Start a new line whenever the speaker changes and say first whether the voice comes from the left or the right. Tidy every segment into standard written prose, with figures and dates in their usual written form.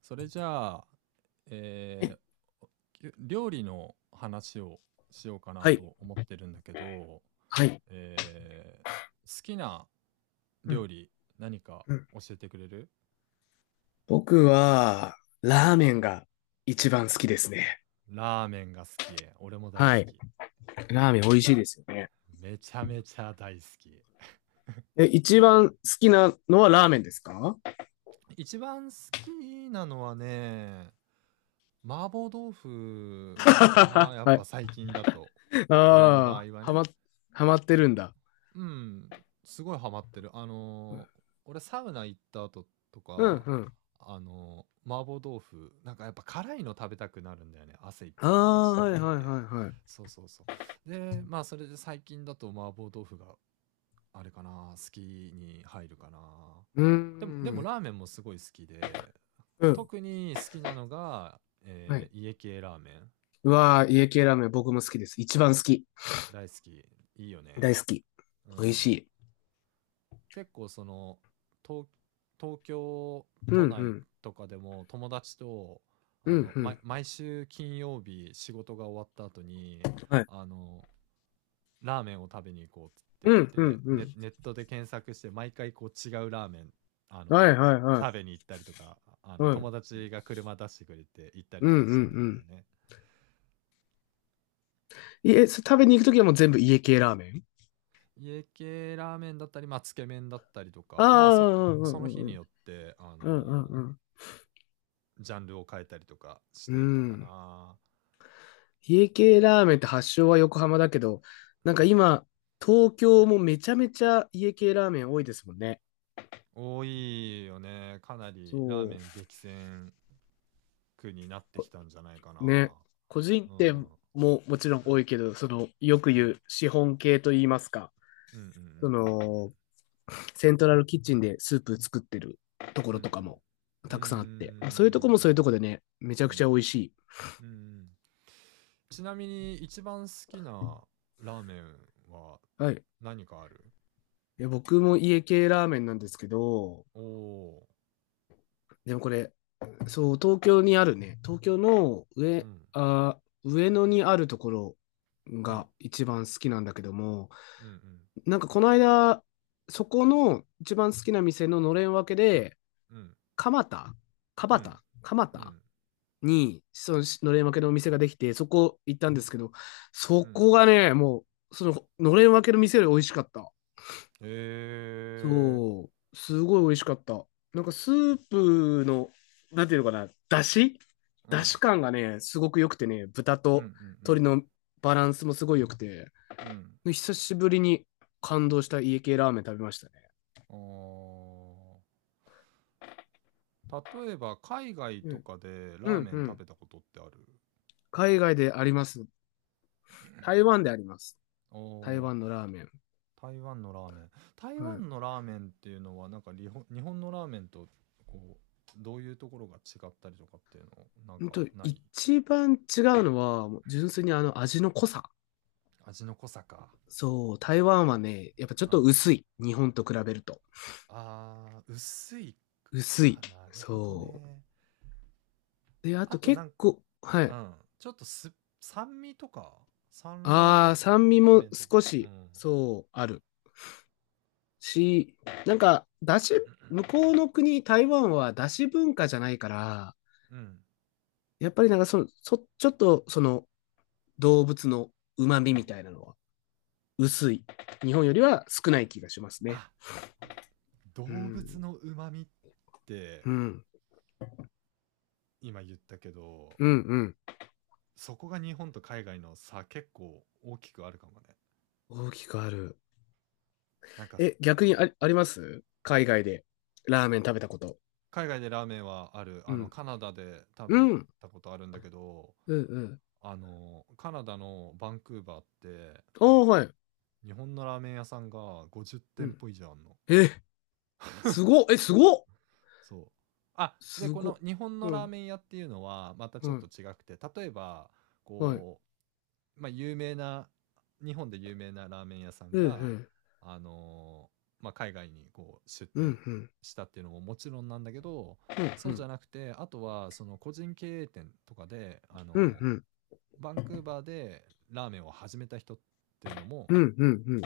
right: それじゃあ、えー料理の話をしようかな
left: はい、
right: と思ってるんだけど、
left: はい。
right: えー好きな
left: う
right: 料
left: ん
right: 理何か
left: うん、
right: 教えてくれる？
left: 僕は、ラーメンが一番好きですね。
right: ラーメンが好き。俺も大好
left: はい。
right: き。
left: ラーメン美味しいですよね。
right: めちゃめちゃ大好き。
left: え、一番好きなのはラーメンですか？
right: 一番好きなのはね、麻婆豆 腐かな。やっ
left: は
right: ぱ
left: い。
right: 最近だと。
left: あ
right: 俺の場合
left: あ、
right: はね。
left: はまってるんだ。
right: うん、すごいハマってる。俺サウナ行った後と
left: うん
right: か、
left: うん。
right: 麻婆豆腐、なんかやっぱ辛いの食べたくなるんだよね。汗いっ
left: あ
right: ぱい流
left: あ、
right: し
left: はいはいは
right: てで。
left: いはい。
right: そうそうそう。で、まあそれで最近だと麻婆豆腐があれかな、好きに入るかな。
left: うー
right: でも
left: ん。
right: ラーメンもすごい好きで、
left: うん。
right: 特に好きなのが、
left: はい。
right: 家系ラーメン。
left: うわー、家系ラーメン僕も好きです。一番好き。
right: 大好き。いいよ
left: 大
right: ね。
left: 好き。
right: う
left: 美味し
right: ん。
left: い。
right: 結構その東東京
left: うんう
right: 都内
left: ん。
right: とかでも友達と
left: うんうん。
right: 毎週金曜日仕事が終わった後に
left: はい。
right: あのラーメンを食べに行こうって
left: う
right: 言っ
left: んう
right: て
left: んう
right: ネ
left: ん。
right: ネットで検索して毎回こう違うラーメンあ
left: は
right: の
left: いはいは
right: 食べに行ったりとか
left: い。は
right: 友
left: い。
right: 達が車出してくれて行ったり
left: うん
right: と
left: うんう
right: かしてたんだよ
left: ん。
right: ね。
left: いえ、食べに行くときはもう全部家系ラーメン。
right: 家系ラーメンだったり、まあ、つけ麺だったりと
left: あ
right: かまあ
left: あ、
right: そ
left: うんう
right: その日
left: んうんう
right: に
left: ん。
right: よって
left: うんうん
right: ジャンルを変えたりとかし
left: うん。
right: てた
left: う
right: か
left: ん。
right: な。
left: 家系ラーメンって発祥は横浜だけど、なん
right: う
left: か
right: ん。
left: 今、東京もめちゃめちゃ家系ラーメン多いですもんね。
right: 多いよね。かなりラー
left: そ
right: メ
left: う。
right: ン激戦区になってき
left: こ
right: たんじゃないか
left: ね。
right: な。
left: 個人
right: う
left: 店
right: ん。
left: ももちろん多いけど、その、よく
right: うん。
left: 言う資本系と言いますか、
right: うんうんう
left: そ
right: ん
left: の、セントラルキッチンでスープ作ってるとこ
right: うん
left: ろ
right: う
left: と
right: んう
left: か
right: ん。
left: も
right: うんうん。う
left: たくさんあって、まあそういうとこも
right: ん。
left: そういうとこでね、めちゃくちゃ美味しい。
right: ちなみに一番好きなラーメンは
left: はい。
right: 何かある？
left: いや、僕も家系ラーメンなんですけど、
right: おお
left: でもこれ、そう、東京にあるね、東京の
right: ー。うん。
left: あ上野にあるところ
right: うん。
left: が一番好きなんだけども、
right: うん
left: なんかこの間、そこの一番好きな店ののれん分けで、
right: うん。うん。
left: 蒲田、
right: う
left: 蒲
right: ん。
left: 田、蒲
right: う
left: 田
right: ん。
left: に、そののれん分けのお店ができて、そこ行ったんですけど、そ
right: うん。
left: こがね、もう、そののれん分けの店より美味しかった。
right: えー。
left: そう、すごい美味しかった。なんかスープの、なんていうのかな、だし
right: う
left: だ
right: ん。
left: し感がね、すごく良くてね、豚
right: うんう
left: と鶏
right: ん
left: のバランスもすごい良くて、
right: うん。
left: 久しぶりに感動した家系ラーメン食べましたね。
right: うん。ああ。例えば、海外
left: う
right: と
left: ん、
right: かで
left: う
right: ラー
left: ん、
right: メ
left: う
right: ン食
left: ん。
right: べたことってある？
left: 海外であります。台湾であります。
right: お
left: 台
right: お
left: 湾のラーメン。
right: ー。台湾のラーメン。台
left: はい。
right: 湾のラーメンっていうのは、なんか日本のラーメンと、こう、どういうところが違ったりとかっていうの、なん
left: ほん
right: か
left: と、
right: ない？
left: 一番違うのは、もう純粋にあの味の濃さ。
right: 味の濃さか。
left: そう、台湾はね、やっぱちょっ
right: うん。
left: と
right: あ
left: 薄い。日本と比べると。
right: あ、薄い。
left: 薄
right: あ
left: い。
right: あ、なるほど
left: そ
right: ね。
left: う。で、あ
right: あ
left: と
right: とな
left: 結
right: んか、
left: 構、は
right: う
left: い。
right: ん。ちょっと、酸味とか、酸
left: あ
right: 辣
left: あ、
right: 湯
left: 酸味も
right: 麺とか、
left: 少
right: う
left: し、
right: ん。
left: そう、あるし、なんか、だし、向こうの国、台湾はだし文化じゃないから、
right: うん、
left: やっぱりなんかその、ちょっと、その、動物の旨
right: う
left: 味
right: ん。
left: みたいなのは、薄い。日本よりは少ない気がします
right: あ、
left: ね。う
right: 動物
left: ん、
right: の旨味って
left: うん、
right: 今言ったけど、
left: うん、うん。
right: そこが日本と海外の差結構大きくあるかもね。
left: 大きくある。
right: なんかさ、
left: え、逆
right: あ、
left: にあります海外で、ラーメン食べたこと。
right: 海外でラーメンはある。
left: うん、
right: カナダで食
left: う
right: べ
left: ん、
right: たことあるんだけど、
left: うん、うん。
right: カナダのバンクーバーって、
left: ああ、はい。
right: 日本のラーメン屋さんが50
left: う
right: 店
left: ん。
right: 舗以上あんの。
left: え、すごっえ、すごっ
right: そう。あ、で、
left: す
right: こ
left: ご
right: の
left: っ
right: 日本の
left: う
right: ラー
left: ん、
right: メン屋っていうのはまた
left: う
right: ちょっと
left: ん、
right: 違くて、例えば、
left: はい。
right: こうまあ、有名な、日本で有名なラーメン屋さん
left: う
right: が、
left: ん、
right: あのまあ、海外にこう出
left: うん、う
right: 店
left: ん、うん、
right: したっていうのももちろんなんだけど、
left: う
right: そうじゃ
left: ん、
right: なくて、あとはその個人経営店とかで、
left: うん、うん、
right: バンクーバーでラーメンを始めた人っていうの
left: う
right: も
left: ん、うん、うん。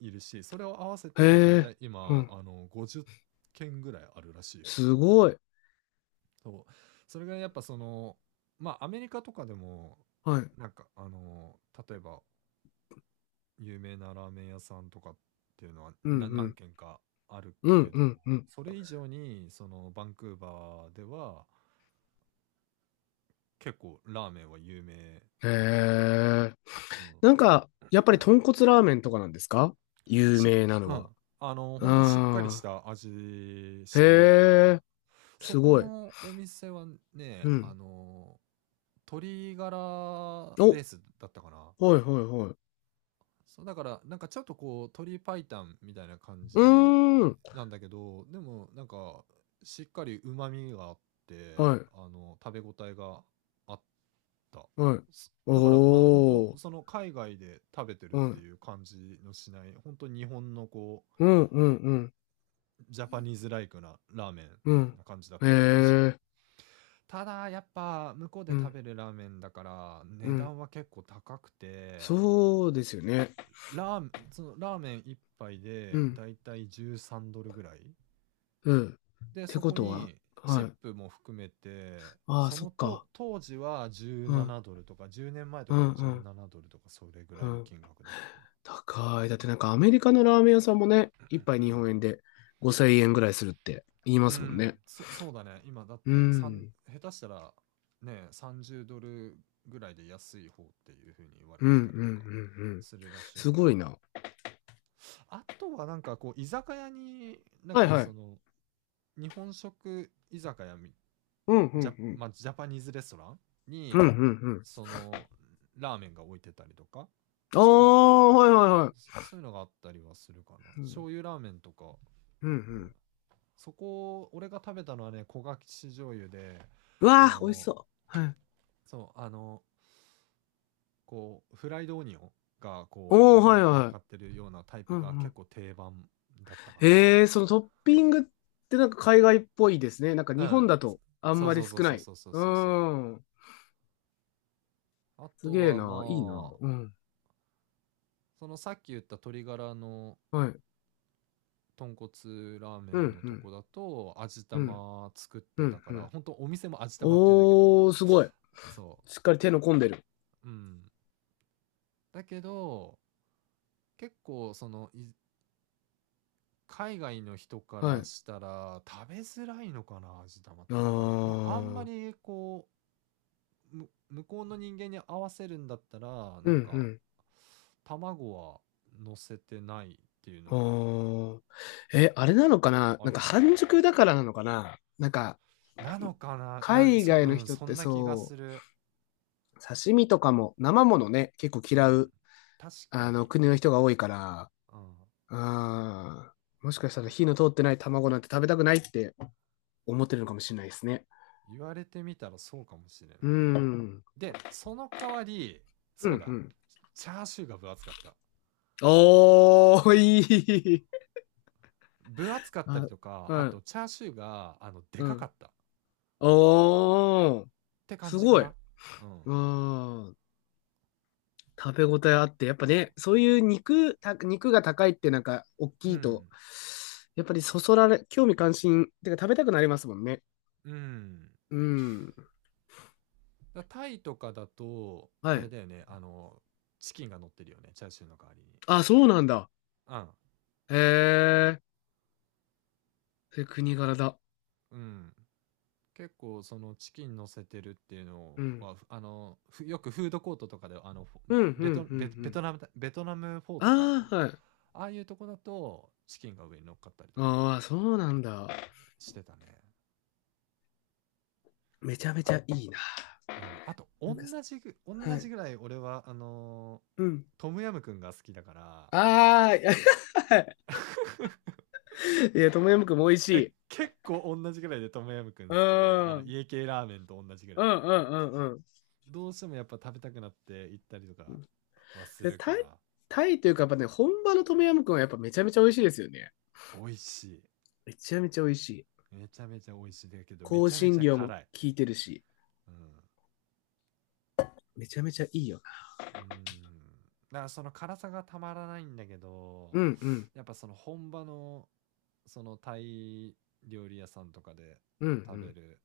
right: いるし、それを合わせ
left: へ
right: てだい
left: え、
right: たい
left: う
right: 今、
left: ん、
right: 50件ぐらいあるらしいよ。
left: すごい。
right: そう。それがやっぱその、まあ、アメリカとかでも、
left: はい。
right: なんか、例えば、有名なラーメン屋さんとかっていうのは、
left: うん、う
right: な何
left: ん、
right: 軒かある
left: う
right: け
left: ん、う
right: ど、
left: ん、うん。
right: それ以上に、その、バンクーバーでは、結構ラーメンは有名
left: へ
right: みたい。
left: え。
right: うん。
left: なんか、やっぱり豚骨ラーメンとかなんですか、有
right: し
left: 名な
right: う
left: の
right: ん。
left: は？
right: ほんとしっかりし
left: あ
right: た味
left: あ、
right: し
left: へ
right: てたね。
left: え、
right: そ
left: す
right: こ
left: ごい。
right: のお店はね、
left: うん。
right: 鶏ガラベ
left: お、
right: ースだったかな。
left: はい、はい、はい。
right: そう、だから、なんかちょっとこう、鳥白湯みたいな感
left: う
right: じ
left: ーん、
right: なんだけど、でもなんか、しっかり旨味があって、
left: はい、
right: 食べ応えがあった。
left: はい。
right: だから、本当
left: おー、
right: その海外で食べてるっ
left: は
right: て
left: い。
right: いう感じのしない、本当日本のこう、
left: うん、うん、うん。
right: ジャパニーズライクなラーメ
left: う
right: ン
left: ん。
right: な感じだっ
left: へ
right: たね。美味しい。
left: え。
right: ただ、やっぱ、向こう
left: う
right: で食
left: ん。
right: べるラーメンだから、
left: う
right: 値
left: ん。
right: 段は結構高くて、
left: そうですよね。
right: ラーメンそのラーメン一杯
left: う
right: で
left: ん。
right: だいたい13ドルぐらい
left: うん。っ
right: で
left: て
right: そ
left: こ
right: こ
left: とは、
right: にチ
left: は
right: ッ
left: い。
right: プも含めて
left: ああ、
right: そ
left: そ
right: の
left: っ
right: と
left: か。
right: 当時は
left: うん。
right: 17ドルとか10年前と
left: う
right: か
left: ん。
right: で
left: うん。
right: 17ドルとかそれぐら
left: う
right: いの
left: ん。
right: 金額だったか
left: 高い。だってなんかアメリカのラーメン屋さんもね、
right: な。
left: 一杯
right: う
left: 日
right: ん
left: 本円で5000円ぐらいするって言いま
right: う
left: すもん
right: ん。
left: ね。
right: そうだね、今だっ
left: う
right: て
left: ん。
right: 下手したらね30ドルぐらいで安い方っていう風に言われ
left: うん。うん。
right: て
left: う
right: たりとか
left: ん。うん。
right: するらしい
left: す
right: から。
left: ごいな。
right: あとはなんかこう居酒屋になん
left: はい
right: か
left: は
right: そ
left: い。
right: の日本食居酒屋み
left: うん。う
right: ジャ,、
left: ん。う
right: ま
left: ん。
right: あ、ジャパニーズレストラン
left: うん。う
right: に
left: ん。うん。
right: そのラーメンが置いてたりとか
left: あ
right: そういうの
left: あ、はいはいはい。
right: そういうのがあったりはするかな。
left: うん。
right: 醤油ラーメンとか、
left: うん。うん。
right: そこ俺が食べたのはね焦がし醤油で
left: うわ
right: あ
left: あ、美味し
right: の
left: そう。はい。
right: そうこうフライドオニオンがこう
left: おー、
right: 上
left: はい
right: に乗っ
left: はい。
right: かってるようなタイプ
left: う
right: が結
left: ん。
right: 構定番だったかな。
left: へえ、そのトッピングってなんか海外っぽいですね。なんか
right: う
left: 日本
right: ん
left: だとあん
right: そう
left: ま
right: そ
left: り
right: う
left: 少
right: そうそ
left: な
right: う
left: い。
right: そうそう
left: う
right: そうそ
left: ーん。
right: う。あ
left: す
right: と
left: げえ
right: は
left: な。いいな。
right: まあ
left: うん。
right: そのさっき言った鶏ガラの
left: はい。
right: 豚骨ラーメ
left: う
right: ン
left: ん、
right: の
left: う
right: と
left: ん、
right: こだと味
left: うん、
right: 玉作っ
left: う
right: てた
left: ん、
right: か
left: う
right: ら
left: ん。
right: 本当お店も味玉って言うんだけど、
left: おー、すごい。
right: そ
left: しっかり手の込んでる。
right: う。うん、だけど結構その海外の人か
left: は
right: ら
left: い。
right: したら食べづらいのかな味玉っ
left: あ
right: て。だからなあんま
left: ー。
right: りこう向こうの人間に合わせるんだったら
left: う
right: な
left: ん、
right: ん
left: う
right: か
left: ん。
right: 卵は乗せてないっていう
left: あ
right: のが
left: ー。え、あれなのかな、
right: あ
left: なん
right: る
left: か
right: かも
left: 半熟だからなのかな、なんか、
right: なのかな、
left: 海外
right: う
left: の
right: ん、
left: 人っ
right: そ
left: て
right: んな気がす
left: そ
right: る。
left: う、刺身とかも生ものね、結構
right: う
left: 嫌
right: ん。
left: う、
right: 確か
left: あの、
right: に。
left: 国の人が多いから、あ
right: うん。
left: あ、もしかしたら
right: 言、
left: 火の通ってない卵なんて食べたくないって思ってるのかもしれないですね。
right: 言われてみたらそうかもしれない。
left: うーん。
right: で、その代わり、
left: うん、う
right: そうだ。
left: ん。
right: チャーシューが分厚かった。
left: おー、いい。
right: 分厚かったり
left: あ、
right: とか、
left: う
right: あと
left: ん、
right: チャーシューが、で
left: う
right: かかっ
left: ん。
right: たっ
left: おー、
right: て感
left: す
right: じか
left: ごい。
right: な。
left: う
right: うん。
left: ーん。食べ応えあって、やっぱね、そういう肉が高いってなんか、大
right: う
left: きいと、
right: ん。
left: やっぱりそそられ、興味関心、てか食べたくなりますもんね。
right: うん。
left: うん。
right: タイとかだと、
left: は
right: あれ
left: い。
right: だよね、チキンが乗ってるよね、チャーシューの代わりに。
left: あ、そうなんだ。
right: うん。
left: へえ。それ国柄だ。
right: うん。結構そのチキン乗せてるっていうの
left: うん。
right: はふあのふよくフードコートとかでフォ
left: うん、うん、うん、
right: ベ
left: う
right: トベベト
left: ん。
right: ナムだベトナムフォーとか、
left: ああ、はい。
right: ああいうとこだとチキンが上に乗っかったりとか
left: ああ、そうなんだ。
right: してたね。
left: めちゃめち
right: あ,、
left: ゃいいな。
right: うん、あと
left: な
right: 同
left: んか、
right: じぐ同
left: は
right: じ
left: い。
right: ぐらい俺は
left: うん。
right: トムヤムくんが好きだから、
left: ああ、いや、いや、トムヤムクンも美味しい。
right: 結構同じぐらいでトムヤムく
left: う
right: ん
left: ん。
right: 好きで
left: うん、
right: 家系ラーメンと同じぐ
left: う
right: らい
left: ん、うん、うん。
right: どうしてもやっぱ食べたくなって行ったりとかはす
left: で、
right: る
left: タ
right: か
left: イ、
right: な。
left: タイというか、やっぱね、本場のトムヤムクンはやっぱめちゃめちゃ美味しいですよね。
right: 美味しい。
left: めちゃめちゃ美味しい。
right: めちゃめちゃ美味しい。だけど、め
left: 香
right: ちゃめち
left: 辛
right: ゃ
left: 料も効
right: 辛い。
left: いてるし、
right: うん。
left: めちゃめちゃいいよな。
right: うん。だからその辛さがたまらないんだけ
left: う
right: ど、
left: ん、うん、
right: やっぱその本場の、そのタイ料理屋さんとかで
left: うん、
right: 食べ
left: う
right: る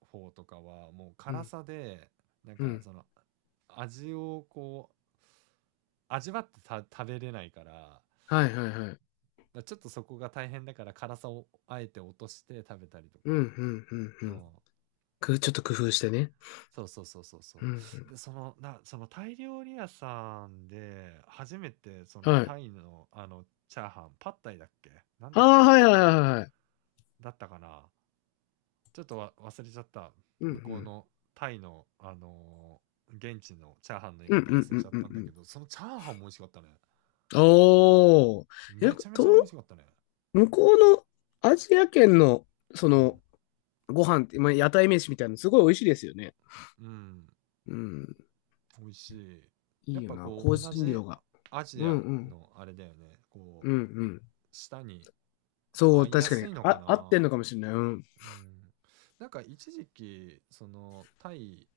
right: 方とかは、もう
left: ん、う
right: 辛
left: ん、
right: さで、なん
left: う
right: か
left: ん。
right: その味をこう、味わってた食べれないから、だか
left: はい、はい、はい。
right: らちょっとそこが大変だから辛さをあえて落として食べたりと
left: うん、
right: か。
left: うん、うん、う
right: う
left: ん。
right: ん。
left: ちょっと工夫してね。
right: そうそうそうそう
left: う
right: そ
left: ん、うん。
right: う。で、そのタイ料理屋さんで、初めてその
left: はい。
right: タイの、チャーハン、パッタイだっけなん
left: あ
right: だっ
left: あ、
right: け
left: はいはいはいはい。
right: だったかなちょっと忘れちゃった。
left: うんう
right: 向こう
left: ん。
right: のタイの、現地のチャーハンの言い
left: うんう
right: 方忘
left: ん
right: れ
left: う
right: ちゃ
left: ん
right: っ
left: う
right: た
left: ん
right: ん
left: う
right: だけ
left: ん。
right: ど、そのチャーハンも美味しかったね。
left: おー。え、
right: めちゃめ
left: と、
right: ちゃ美味しかったね。
left: 向こうのアジア圏の、そ
right: うん。
left: の、ご飯って、まあ、屋台飯みたいなのすごい美味しいですよね。
right: うん。
left: うん。
right: 美味しい。
left: い
right: や
left: い
right: っ
left: よ
right: ぱ
left: な、
right: こ
left: 香
right: う、同
left: 辛
right: じ
left: 料が。
right: ア
left: う
right: ジ
left: ん
right: ア
left: うん。
right: のあれだよね。こ
left: うん
right: う、
left: うん。
right: 舌に
left: そ
right: 合
left: う、
right: いや
left: 確か
right: す
left: に。
right: いのか
left: あ、合ってん
right: な。
left: のかもしれない。うん。
right: うん、なんか一時期そのタイ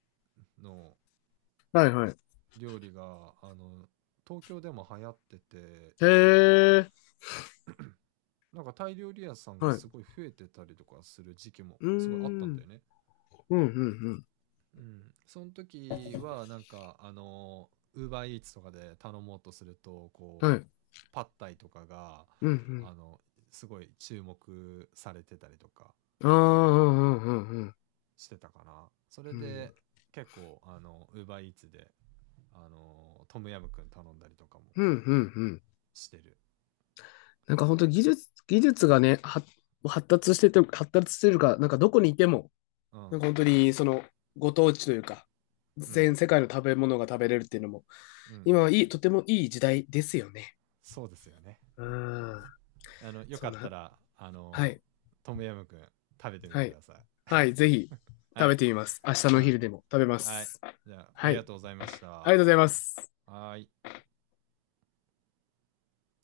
right: の
left: はいはい。
right: 料理が東京でも流行ってて、
left: へえ。
right: なんかタイ料理屋さんが
left: はい。
right: すごい増えてたりとかする時期も
left: うー
right: すごいあった
left: ん。う
right: んだ
left: ん
right: よね。
left: うん
right: うん、その時はなんかウーバーイーツとかで頼もうとするとこ
left: うん。はい。
right: うパッタイとかが
left: うんうん。
right: あのすごい注目されてたりとか
left: ああ、うんうんうんうん。
right: してたかな。それで
left: う
right: 結構ウーバーイーツでトムヤムくん頼んだりとかも
left: んうんうん、
right: してる、
left: なんか本当技術がね、は発達してて、発達してるか、なんかどこにいても、
right: うん、うん
left: なんか本当にそのご当地というか、
right: うんうん
left: 全世界の食べ物が食べれるっていうのも、
right: う
left: 今はいい、
right: ん、
left: とてもいい時代ですよね。
right: そうですよね。
left: うん。
right: よ
left: そ
right: か
left: ん
right: った
left: な、
right: ら
left: はい、
right: トムヤムくん食べてみて
left: は
right: く
left: い、
right: ださい。
left: はい、ぜひ
right: は
left: 食べ
right: い。
left: てみます。明日
right: う
left: のお
right: ん。
left: 昼でも食べま
right: はい。
left: す。
right: じゃあ、あ
left: は
right: りが
left: い、
right: とうございまし
left: ありがとうご
right: た。
left: ざいます。
right: はい。